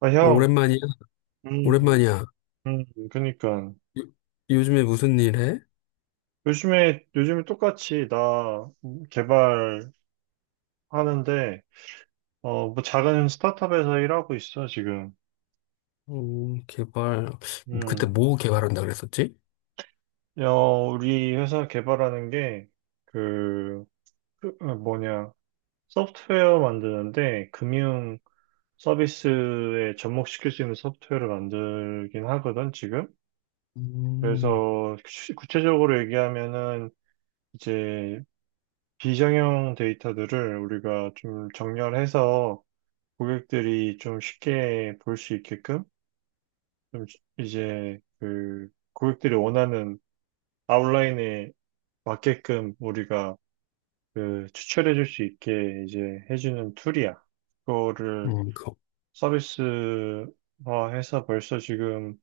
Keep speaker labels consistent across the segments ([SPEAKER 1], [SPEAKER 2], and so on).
[SPEAKER 1] 아,
[SPEAKER 2] 어,
[SPEAKER 1] 형.
[SPEAKER 2] 오랜만이야?
[SPEAKER 1] 음.
[SPEAKER 2] 오랜만이야.
[SPEAKER 1] 음. 그니까.
[SPEAKER 2] 요, 요즘에 무슨 일 해?
[SPEAKER 1] 요즘에 똑같이 나 개발하는데, 뭐 작은 스타트업에서 일하고 있어, 지금.
[SPEAKER 2] 개발. 그때
[SPEAKER 1] 음.
[SPEAKER 2] 뭐 개발한다 그랬었지?
[SPEAKER 1] 우리 회사 개발하는 게, 그, 그, 어, 뭐냐, 소프트웨어 만드는데, 금융 서비스에 접목시킬 수 있는 소프트웨어를 만들긴 하거든, 지금.
[SPEAKER 2] 음,
[SPEAKER 1] 그래서, 구체적으로 얘기하면은, 이제 비정형 데이터들을 우리가 좀 정렬해서 고객들이 좀 쉽게 볼 수 있게끔 좀 이제 그 고객들이 원하는 아웃라인에 맞게끔 우리가 그 추출해 줄 수 있게 이제 해주는 툴이야. 그거를
[SPEAKER 2] 그,
[SPEAKER 1] 서비스화해서 벌써 지금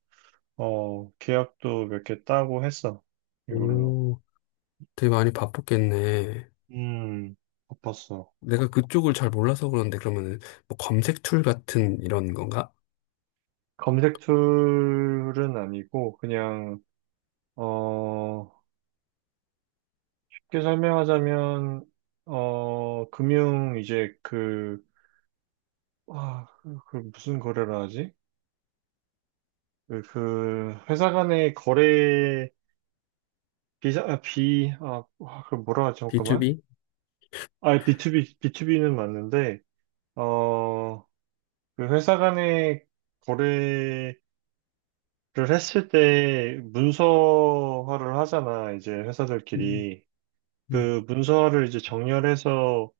[SPEAKER 1] 계약도 몇 개 따고 했어. 이걸로.
[SPEAKER 2] 오, 되게 많이 바쁘겠네.
[SPEAKER 1] 음, 바빴어.
[SPEAKER 2] 내가 그쪽을 잘 몰라서 그런데 그러면은 뭐 검색 툴 같은 이런 건가?
[SPEAKER 1] 검색 툴은 아니고 그냥 어, 쉽게 설명하자면, 금융, 이제 그 무슨 거래를 하지? 회사 간의 거래, 비자, 아, 비, 아, 아, 그 뭐라 하지? 잠깐만.
[SPEAKER 2] B2B?
[SPEAKER 1] 아, B2B, 비투비는 맞는데, 어, 그 회사 간의 거래를 했을 때 문서화를 하잖아, 이제
[SPEAKER 2] 음,
[SPEAKER 1] 회사들끼리.
[SPEAKER 2] 음.
[SPEAKER 1] 그 문서화를 이제 정렬해서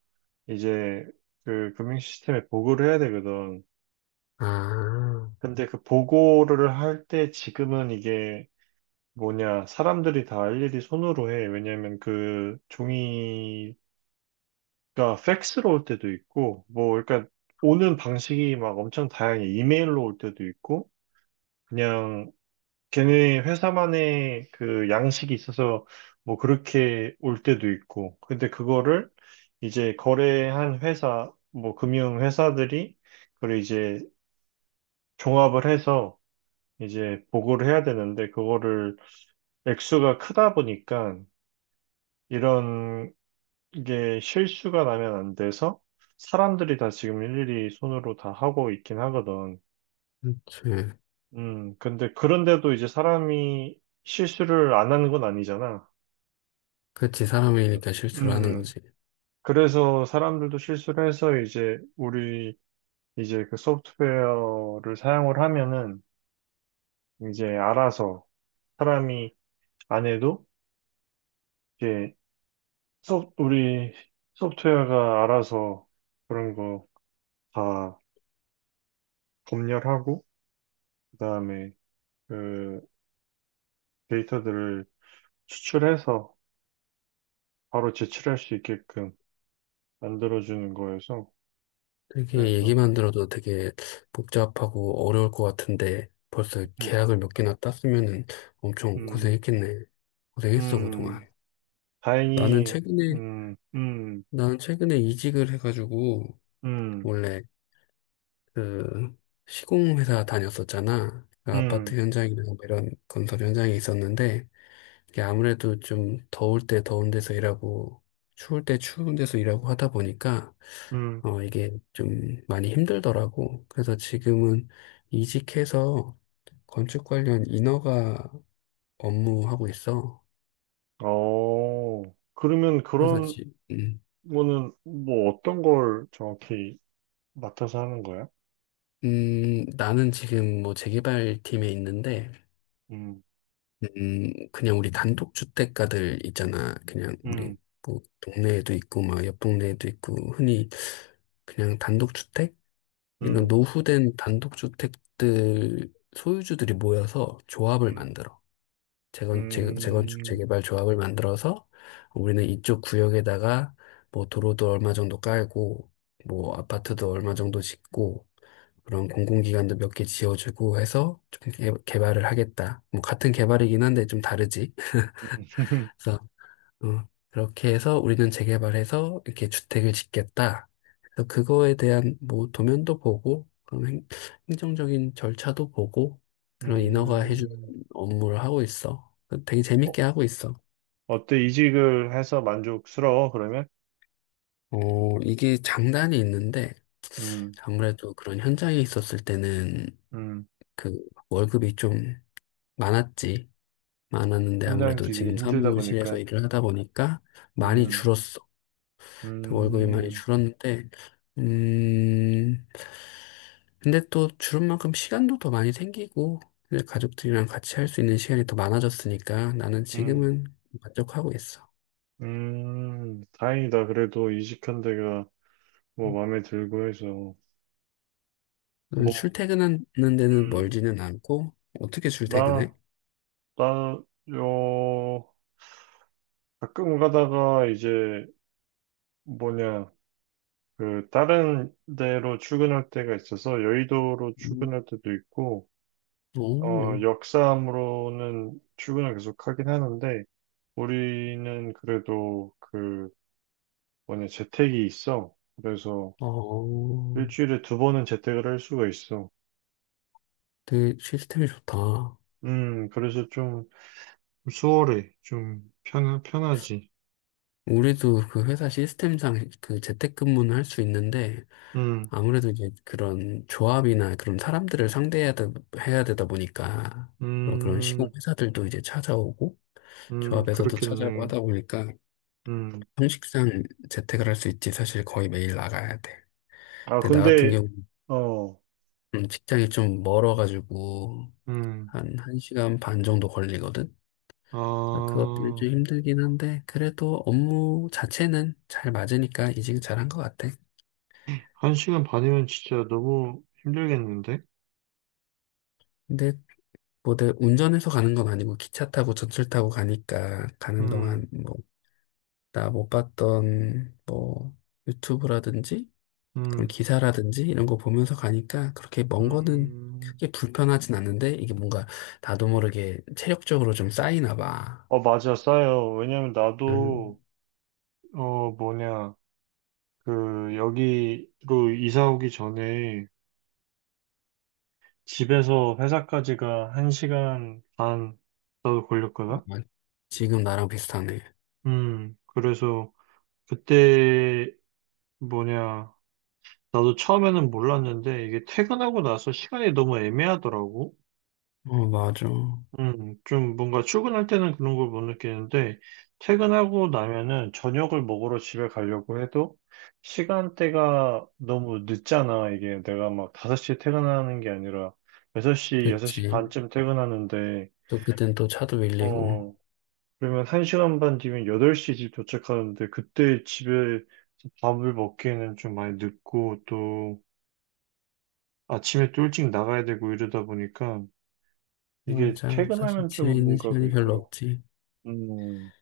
[SPEAKER 1] 이제 그 금융 시스템에 보고를 해야 되거든.
[SPEAKER 2] 아,
[SPEAKER 1] 근데 그 보고를 할 때 지금은 이게 사람들이 다 일일이 손으로 해. 왜냐면 그 종이가 팩스로 올 때도 있고, 뭐, 그러니까 오는 방식이 막 엄청 다양해. 이메일로 올 때도 있고, 그냥 걔네 회사만의 그 양식이 있어서 뭐 그렇게 올 때도 있고. 근데 그거를 이제 거래한 회사, 뭐 금융 회사들이 그걸 이제 종합을 해서 이제 보고를 해야 되는데 그거를 액수가 크다 보니까 이런 게 실수가 나면 안 돼서 사람들이 다 지금 일일이 손으로 다 하고 있긴 하거든.
[SPEAKER 2] 그렇지.
[SPEAKER 1] 근데 그런데도 이제 사람이 실수를 안 하는 건 아니잖아.
[SPEAKER 2] 그렇지. 사람이니까 실수를 하는
[SPEAKER 1] 음,
[SPEAKER 2] 거지.
[SPEAKER 1] 그래서 사람들도 실수를 해서 이제 우리 이제 그 소프트웨어를 사용을 하면은 이제 알아서 사람이 안 해도 이제 우리 소프트웨어가 알아서 그런 거 다 검열하고, 그 다음에 그 데이터들을 추출해서 바로 제출할 수 있게끔 만들어주는 거여서,
[SPEAKER 2] 되게
[SPEAKER 1] 그래서,
[SPEAKER 2] 얘기만 들어도 되게 복잡하고 어려울 것 같은데 벌써
[SPEAKER 1] 음,
[SPEAKER 2] 계약을 몇 개나 땄으면은 엄청
[SPEAKER 1] 음,
[SPEAKER 2] 고생했겠네. 고생했어, 그동안.
[SPEAKER 1] 음,
[SPEAKER 2] 나는
[SPEAKER 1] 다행히,
[SPEAKER 2] 최근에,
[SPEAKER 1] 음, 음,
[SPEAKER 2] 나는 최근에 이직을 해가지고
[SPEAKER 1] 음,
[SPEAKER 2] 원래 그 시공회사 다녔었잖아. 그
[SPEAKER 1] 음,
[SPEAKER 2] 아파트 현장이나 이런 건설 현장에 있었는데 이게 아무래도 좀 더울 때 더운 데서 일하고 추울 때 추운 데서 일하고 하다 보니까
[SPEAKER 1] 음,
[SPEAKER 2] 이게 좀 많이 힘들더라고. 그래서 지금은 이직해서 건축 관련 인허가 업무하고 있어.
[SPEAKER 1] 어, 그러면
[SPEAKER 2] 그래서
[SPEAKER 1] 그런 거는 뭐 어떤 걸 정확히 맡아서 하는 거야?
[SPEAKER 2] 나는 지금 뭐 재개발 팀에 있는데
[SPEAKER 1] 음.
[SPEAKER 2] 그냥 우리 단독 주택가들 있잖아. 그냥 우리
[SPEAKER 1] 음.
[SPEAKER 2] 뭐 동네에도 있고 막 옆 동네에도 있고 흔히 그냥 단독 주택 이런
[SPEAKER 1] 음.
[SPEAKER 2] 노후된 단독주택들 소유주들이 모여서 조합을
[SPEAKER 1] 음.
[SPEAKER 2] 만들어.
[SPEAKER 1] 음.
[SPEAKER 2] 재건축,
[SPEAKER 1] 음.
[SPEAKER 2] 재개발 조합을 만들어서 우리는 이쪽 구역에다가 뭐 도로도 얼마 정도 깔고 뭐 아파트도 얼마 정도 짓고 그런 공공기관도 몇 개 지어주고 해서 좀 개발을 하겠다. 뭐 같은 개발이긴 한데 좀 다르지. 그래서 그렇게 해서 우리는 재개발해서 이렇게 주택을 짓겠다. 그래서 그거에 대한 뭐 도면도 보고, 그런 행정적인 절차도 보고, 그런 인허가 해주는
[SPEAKER 1] 음.
[SPEAKER 2] 업무를 하고 있어. 되게
[SPEAKER 1] 어,
[SPEAKER 2] 재밌게 하고 있어.
[SPEAKER 1] 어때? 이직을 해서 만족스러워, 그러면?
[SPEAKER 2] 이게 장단이 있는데,
[SPEAKER 1] 음.
[SPEAKER 2] 아무래도 그런 현장에 있었을 때는
[SPEAKER 1] 음.
[SPEAKER 2] 그 월급이 좀 많았지. 많았는데 아무래도
[SPEAKER 1] 현장직이
[SPEAKER 2] 지금
[SPEAKER 1] 힘들다
[SPEAKER 2] 사무실에서
[SPEAKER 1] 보니까.
[SPEAKER 2] 일을 하다 보니까 많이
[SPEAKER 1] 음.
[SPEAKER 2] 줄었어. 월급이 많이
[SPEAKER 1] 음.
[SPEAKER 2] 줄었는데, 음, 근데 또 주름 만큼 시간도 더 많이 생기고, 근데 가족들이랑 같이 할 수 있는 시간이 더 많아졌으니까 나는
[SPEAKER 1] 음.
[SPEAKER 2] 지금은 만족하고 있어.
[SPEAKER 1] 음. 다행이다. 그래도 이직한 데가 뭐 마음에 들고 해서. 뭐,
[SPEAKER 2] 출퇴근하는 데는
[SPEAKER 1] 음,
[SPEAKER 2] 멀지는 않고, 어떻게
[SPEAKER 1] 나,
[SPEAKER 2] 출퇴근해?
[SPEAKER 1] 나, 요, 가끔 가다가 이제 뭐냐, 다른 데로 출근할 때가 있어서 여의도로
[SPEAKER 2] 음.
[SPEAKER 1] 출근할 때도 있고,
[SPEAKER 2] 오,
[SPEAKER 1] 역사함으로는 출근을 계속 하긴 하는데, 우리는 그래도 재택이 있어. 그래서
[SPEAKER 2] 어,
[SPEAKER 1] 일주일에 두 번은 재택을 할 수가 있어.
[SPEAKER 2] 되게 시스템이 좋다.
[SPEAKER 1] 그래서 좀 수월해. 좀 편하지.
[SPEAKER 2] 우리도 그 회사 시스템상 그 재택근무는 할 수 있는데,
[SPEAKER 1] 음.
[SPEAKER 2] 아무래도 이제 그런 조합이나 그런 사람들을 해야 되다 보니까, 그런 시공
[SPEAKER 1] 음.
[SPEAKER 2] 회사들도 이제 찾아오고,
[SPEAKER 1] 음.
[SPEAKER 2] 조합에서도 찾아고
[SPEAKER 1] 그렇겠네.
[SPEAKER 2] 하다 보니까
[SPEAKER 1] 음.
[SPEAKER 2] 형식상 재택을 할 수 있지 사실 거의 매일 나가야 돼.
[SPEAKER 1] 아,
[SPEAKER 2] 근데 나 같은
[SPEAKER 1] 근데,
[SPEAKER 2] 경우
[SPEAKER 1] 어,
[SPEAKER 2] 직장이 좀 멀어가지고
[SPEAKER 1] 음,
[SPEAKER 2] 한 1시간 반 정도 걸리거든. 그래서
[SPEAKER 1] 아,
[SPEAKER 2] 그것 들이 좀 힘들긴 한데 그래도 업무 자체는 잘 맞으니까 이직 잘한 것 같아.
[SPEAKER 1] 한 시간 반이면 진짜 너무 힘들겠는데?
[SPEAKER 2] 근데 뭐 내 운전해서 가는 건 아니고 기차 타고 전철 타고 가니까 가는 동안
[SPEAKER 1] 음.
[SPEAKER 2] 뭐 나 못 봤던 뭐 유튜브라든지 그런
[SPEAKER 1] 음.
[SPEAKER 2] 기사라든지 이런 거 보면서 가니까 그렇게 먼 거는
[SPEAKER 1] 음.
[SPEAKER 2] 이게 불편하진 않는데 이게 뭔가 나도 모르게 체력적으로 좀 쌓이나 봐.
[SPEAKER 1] 어, 맞아, 싸요. 왜냐면 나도,
[SPEAKER 2] 음,
[SPEAKER 1] 어, 뭐냐, 여기로 이사 오기 전에 집에서 회사까지가 1시간 반 나도 걸렸거든?
[SPEAKER 2] 아, 지금 나랑 비슷하네.
[SPEAKER 1] 그래서 그때 뭐냐, 나도 처음에는 몰랐는데 이게 퇴근하고 나서 시간이 너무 애매하더라고.
[SPEAKER 2] 어, 맞아.
[SPEAKER 1] 좀 뭔가 출근할 때는 그런 걸 못 느끼는데, 퇴근하고 나면은 저녁을 먹으러 집에 가려고 해도 시간대가 너무 늦잖아. 이게 내가 막 5시에 퇴근하는 게 아니라 6시, 6시
[SPEAKER 2] 그랬지.
[SPEAKER 1] 반쯤 퇴근하는데,
[SPEAKER 2] 또 그땐 또 차도 밀리고.
[SPEAKER 1] 어, 그러면 1시간 반 뒤면 8시 집 도착하는데, 그때 집에 밥을 먹기에는 좀 많이 늦고, 또 아침에 또 일찍 나가야 되고 이러다 보니까, 이게
[SPEAKER 2] 맞아. 사실
[SPEAKER 1] 퇴근하면
[SPEAKER 2] 집에
[SPEAKER 1] 좀
[SPEAKER 2] 있는
[SPEAKER 1] 뭔가
[SPEAKER 2] 시간이 별로
[SPEAKER 1] 그있더라고.
[SPEAKER 2] 없지.
[SPEAKER 1] 음.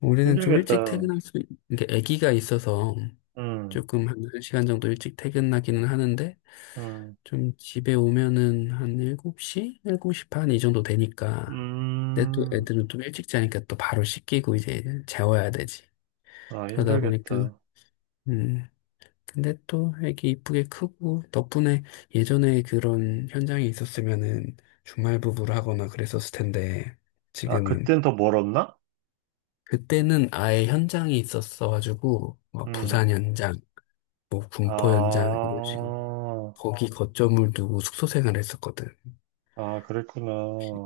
[SPEAKER 2] 우리는 좀 일찍
[SPEAKER 1] 힘들겠다.
[SPEAKER 2] 퇴근할 수, 이게 아기가 있어서
[SPEAKER 1] 음.
[SPEAKER 2] 조금 한 한 시간 정도 일찍 퇴근하기는 하는데
[SPEAKER 1] 음.
[SPEAKER 2] 좀 집에 오면은 한 7시? 7시 반 이 정도 되니까 근데 또
[SPEAKER 1] 음.
[SPEAKER 2] 애들은 좀 일찍 자니까 또 바로 씻기고 이제 재워야 되지.
[SPEAKER 1] 아,
[SPEAKER 2] 그러다 보니까
[SPEAKER 1] 힘들겠다.
[SPEAKER 2] 음 근데 또 애기 이쁘게 크고 덕분에 예전에 그런 현장에 있었으면은 주말 부부를 하거나 그랬었을 텐데
[SPEAKER 1] 아,
[SPEAKER 2] 지금은
[SPEAKER 1] 그땐 더 멀었나?
[SPEAKER 2] 그때는 아예 현장이 있었어가지고 뭐
[SPEAKER 1] 음.
[SPEAKER 2] 부산 현장, 뭐 군포 현장
[SPEAKER 1] 아,
[SPEAKER 2] 이런 식으로 거기 거점을 두고 숙소 생활을 했었거든.
[SPEAKER 1] 아, 그랬구나.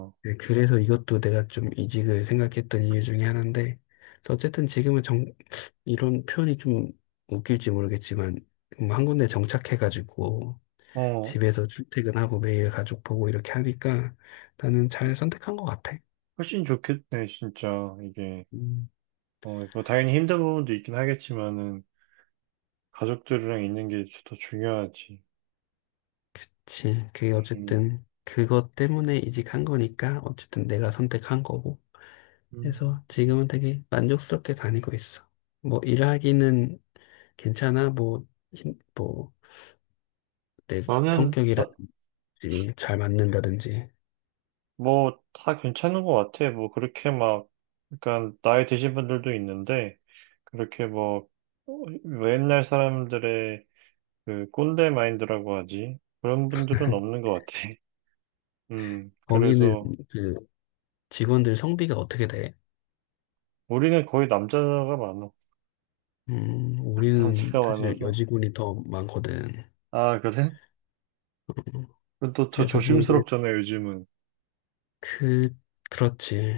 [SPEAKER 1] 어.
[SPEAKER 2] 네, 그래서 이것도 내가 좀 이직을 생각했던 이유 중에 하나인데, 어쨌든 지금은 이런 표현이 좀 웃길지 모르겠지만, 한 군데 정착해가지고, 집에서 출퇴근하고 매일 가족 보고 이렇게 하니까 나는 잘 선택한 것 같아.
[SPEAKER 1] 훨씬 좋겠네, 진짜. 이게.
[SPEAKER 2] 음,
[SPEAKER 1] 뭐, 당연히 힘든 부분도 있긴 하겠지만은, 가족들이랑 있는 게 더 중요하지.
[SPEAKER 2] 그치. 그게
[SPEAKER 1] 음.
[SPEAKER 2] 어쨌든 그것 때문에 이직한 거니까 어쨌든 내가 선택한 거고.
[SPEAKER 1] 음.
[SPEAKER 2] 그래서 지금은 되게 만족스럽게 다니고 있어. 뭐 일하기는 괜찮아? 뭐, 뭐, 내
[SPEAKER 1] 나는, 나,
[SPEAKER 2] 성격이라든지 잘 맞는다든지.
[SPEAKER 1] 뭐, 다 괜찮은 것 같아. 뭐, 그렇게 막, 그러니까, 나이 드신 분들도 있는데, 그렇게 뭐, 어, 옛날 사람들의 그 꼰대 마인드라고 하지. 그런 분들은 없는 것 같아.
[SPEAKER 2] 거기는
[SPEAKER 1] 그래서
[SPEAKER 2] 그 직원들 성비가 어떻게 돼?
[SPEAKER 1] 우리는 거의 남자가 많아.
[SPEAKER 2] 우리는
[SPEAKER 1] 남자가
[SPEAKER 2] 사실
[SPEAKER 1] 많아서.
[SPEAKER 2] 여직원이 더 많거든.
[SPEAKER 1] 아, 그래? 그럼 또, 더
[SPEAKER 2] 그래서 뭐 이게
[SPEAKER 1] 조심스럽잖아, 요즘은.
[SPEAKER 2] 그, 그렇지.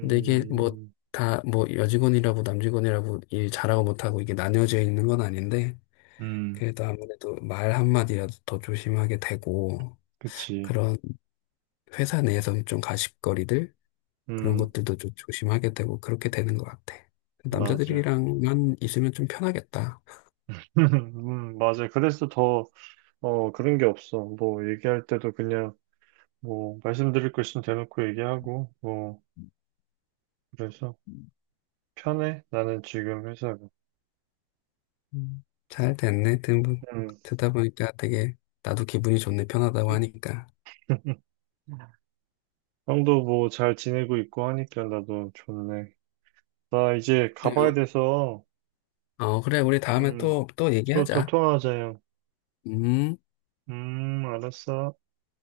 [SPEAKER 2] 근데 이게 뭐 다 뭐 여직원이라고 남직원이라고 일 잘하고 못하고 이게 나뉘어져 있는 건 아닌데
[SPEAKER 1] 음.
[SPEAKER 2] 그래도 아무래도 말 한마디라도 더 조심하게 되고
[SPEAKER 1] 그치.
[SPEAKER 2] 그런 회사 내에서는 좀 가십거리들 그런
[SPEAKER 1] 음,
[SPEAKER 2] 것들도 좀 조심하게 되고 그렇게 되는 것 같아.
[SPEAKER 1] 맞아.
[SPEAKER 2] 남자들이랑만 있으면 좀 편하겠다.
[SPEAKER 1] 맞아. 그래서 더, 그런 게 없어. 뭐, 얘기할 때도 그냥, 뭐, 말씀드릴 거 있으면 대놓고 얘기하고, 뭐, 그래서 편해. 나는 지금 회사가.
[SPEAKER 2] 음, 잘 됐네.
[SPEAKER 1] 음.
[SPEAKER 2] 듣다 보니까 되게 나도 기분이 좋네. 편하다고 하니까.
[SPEAKER 1] 형도 뭐 잘 지내고 있고 하니까 나도 좋네. 나 이제 가봐야
[SPEAKER 2] 그래요.
[SPEAKER 1] 돼서,
[SPEAKER 2] 어, 그래. 우리 다음에
[SPEAKER 1] 음,
[SPEAKER 2] 또, 또
[SPEAKER 1] 또, 또
[SPEAKER 2] 얘기하자.
[SPEAKER 1] 통화하자, 형.
[SPEAKER 2] 음.
[SPEAKER 1] 알았어.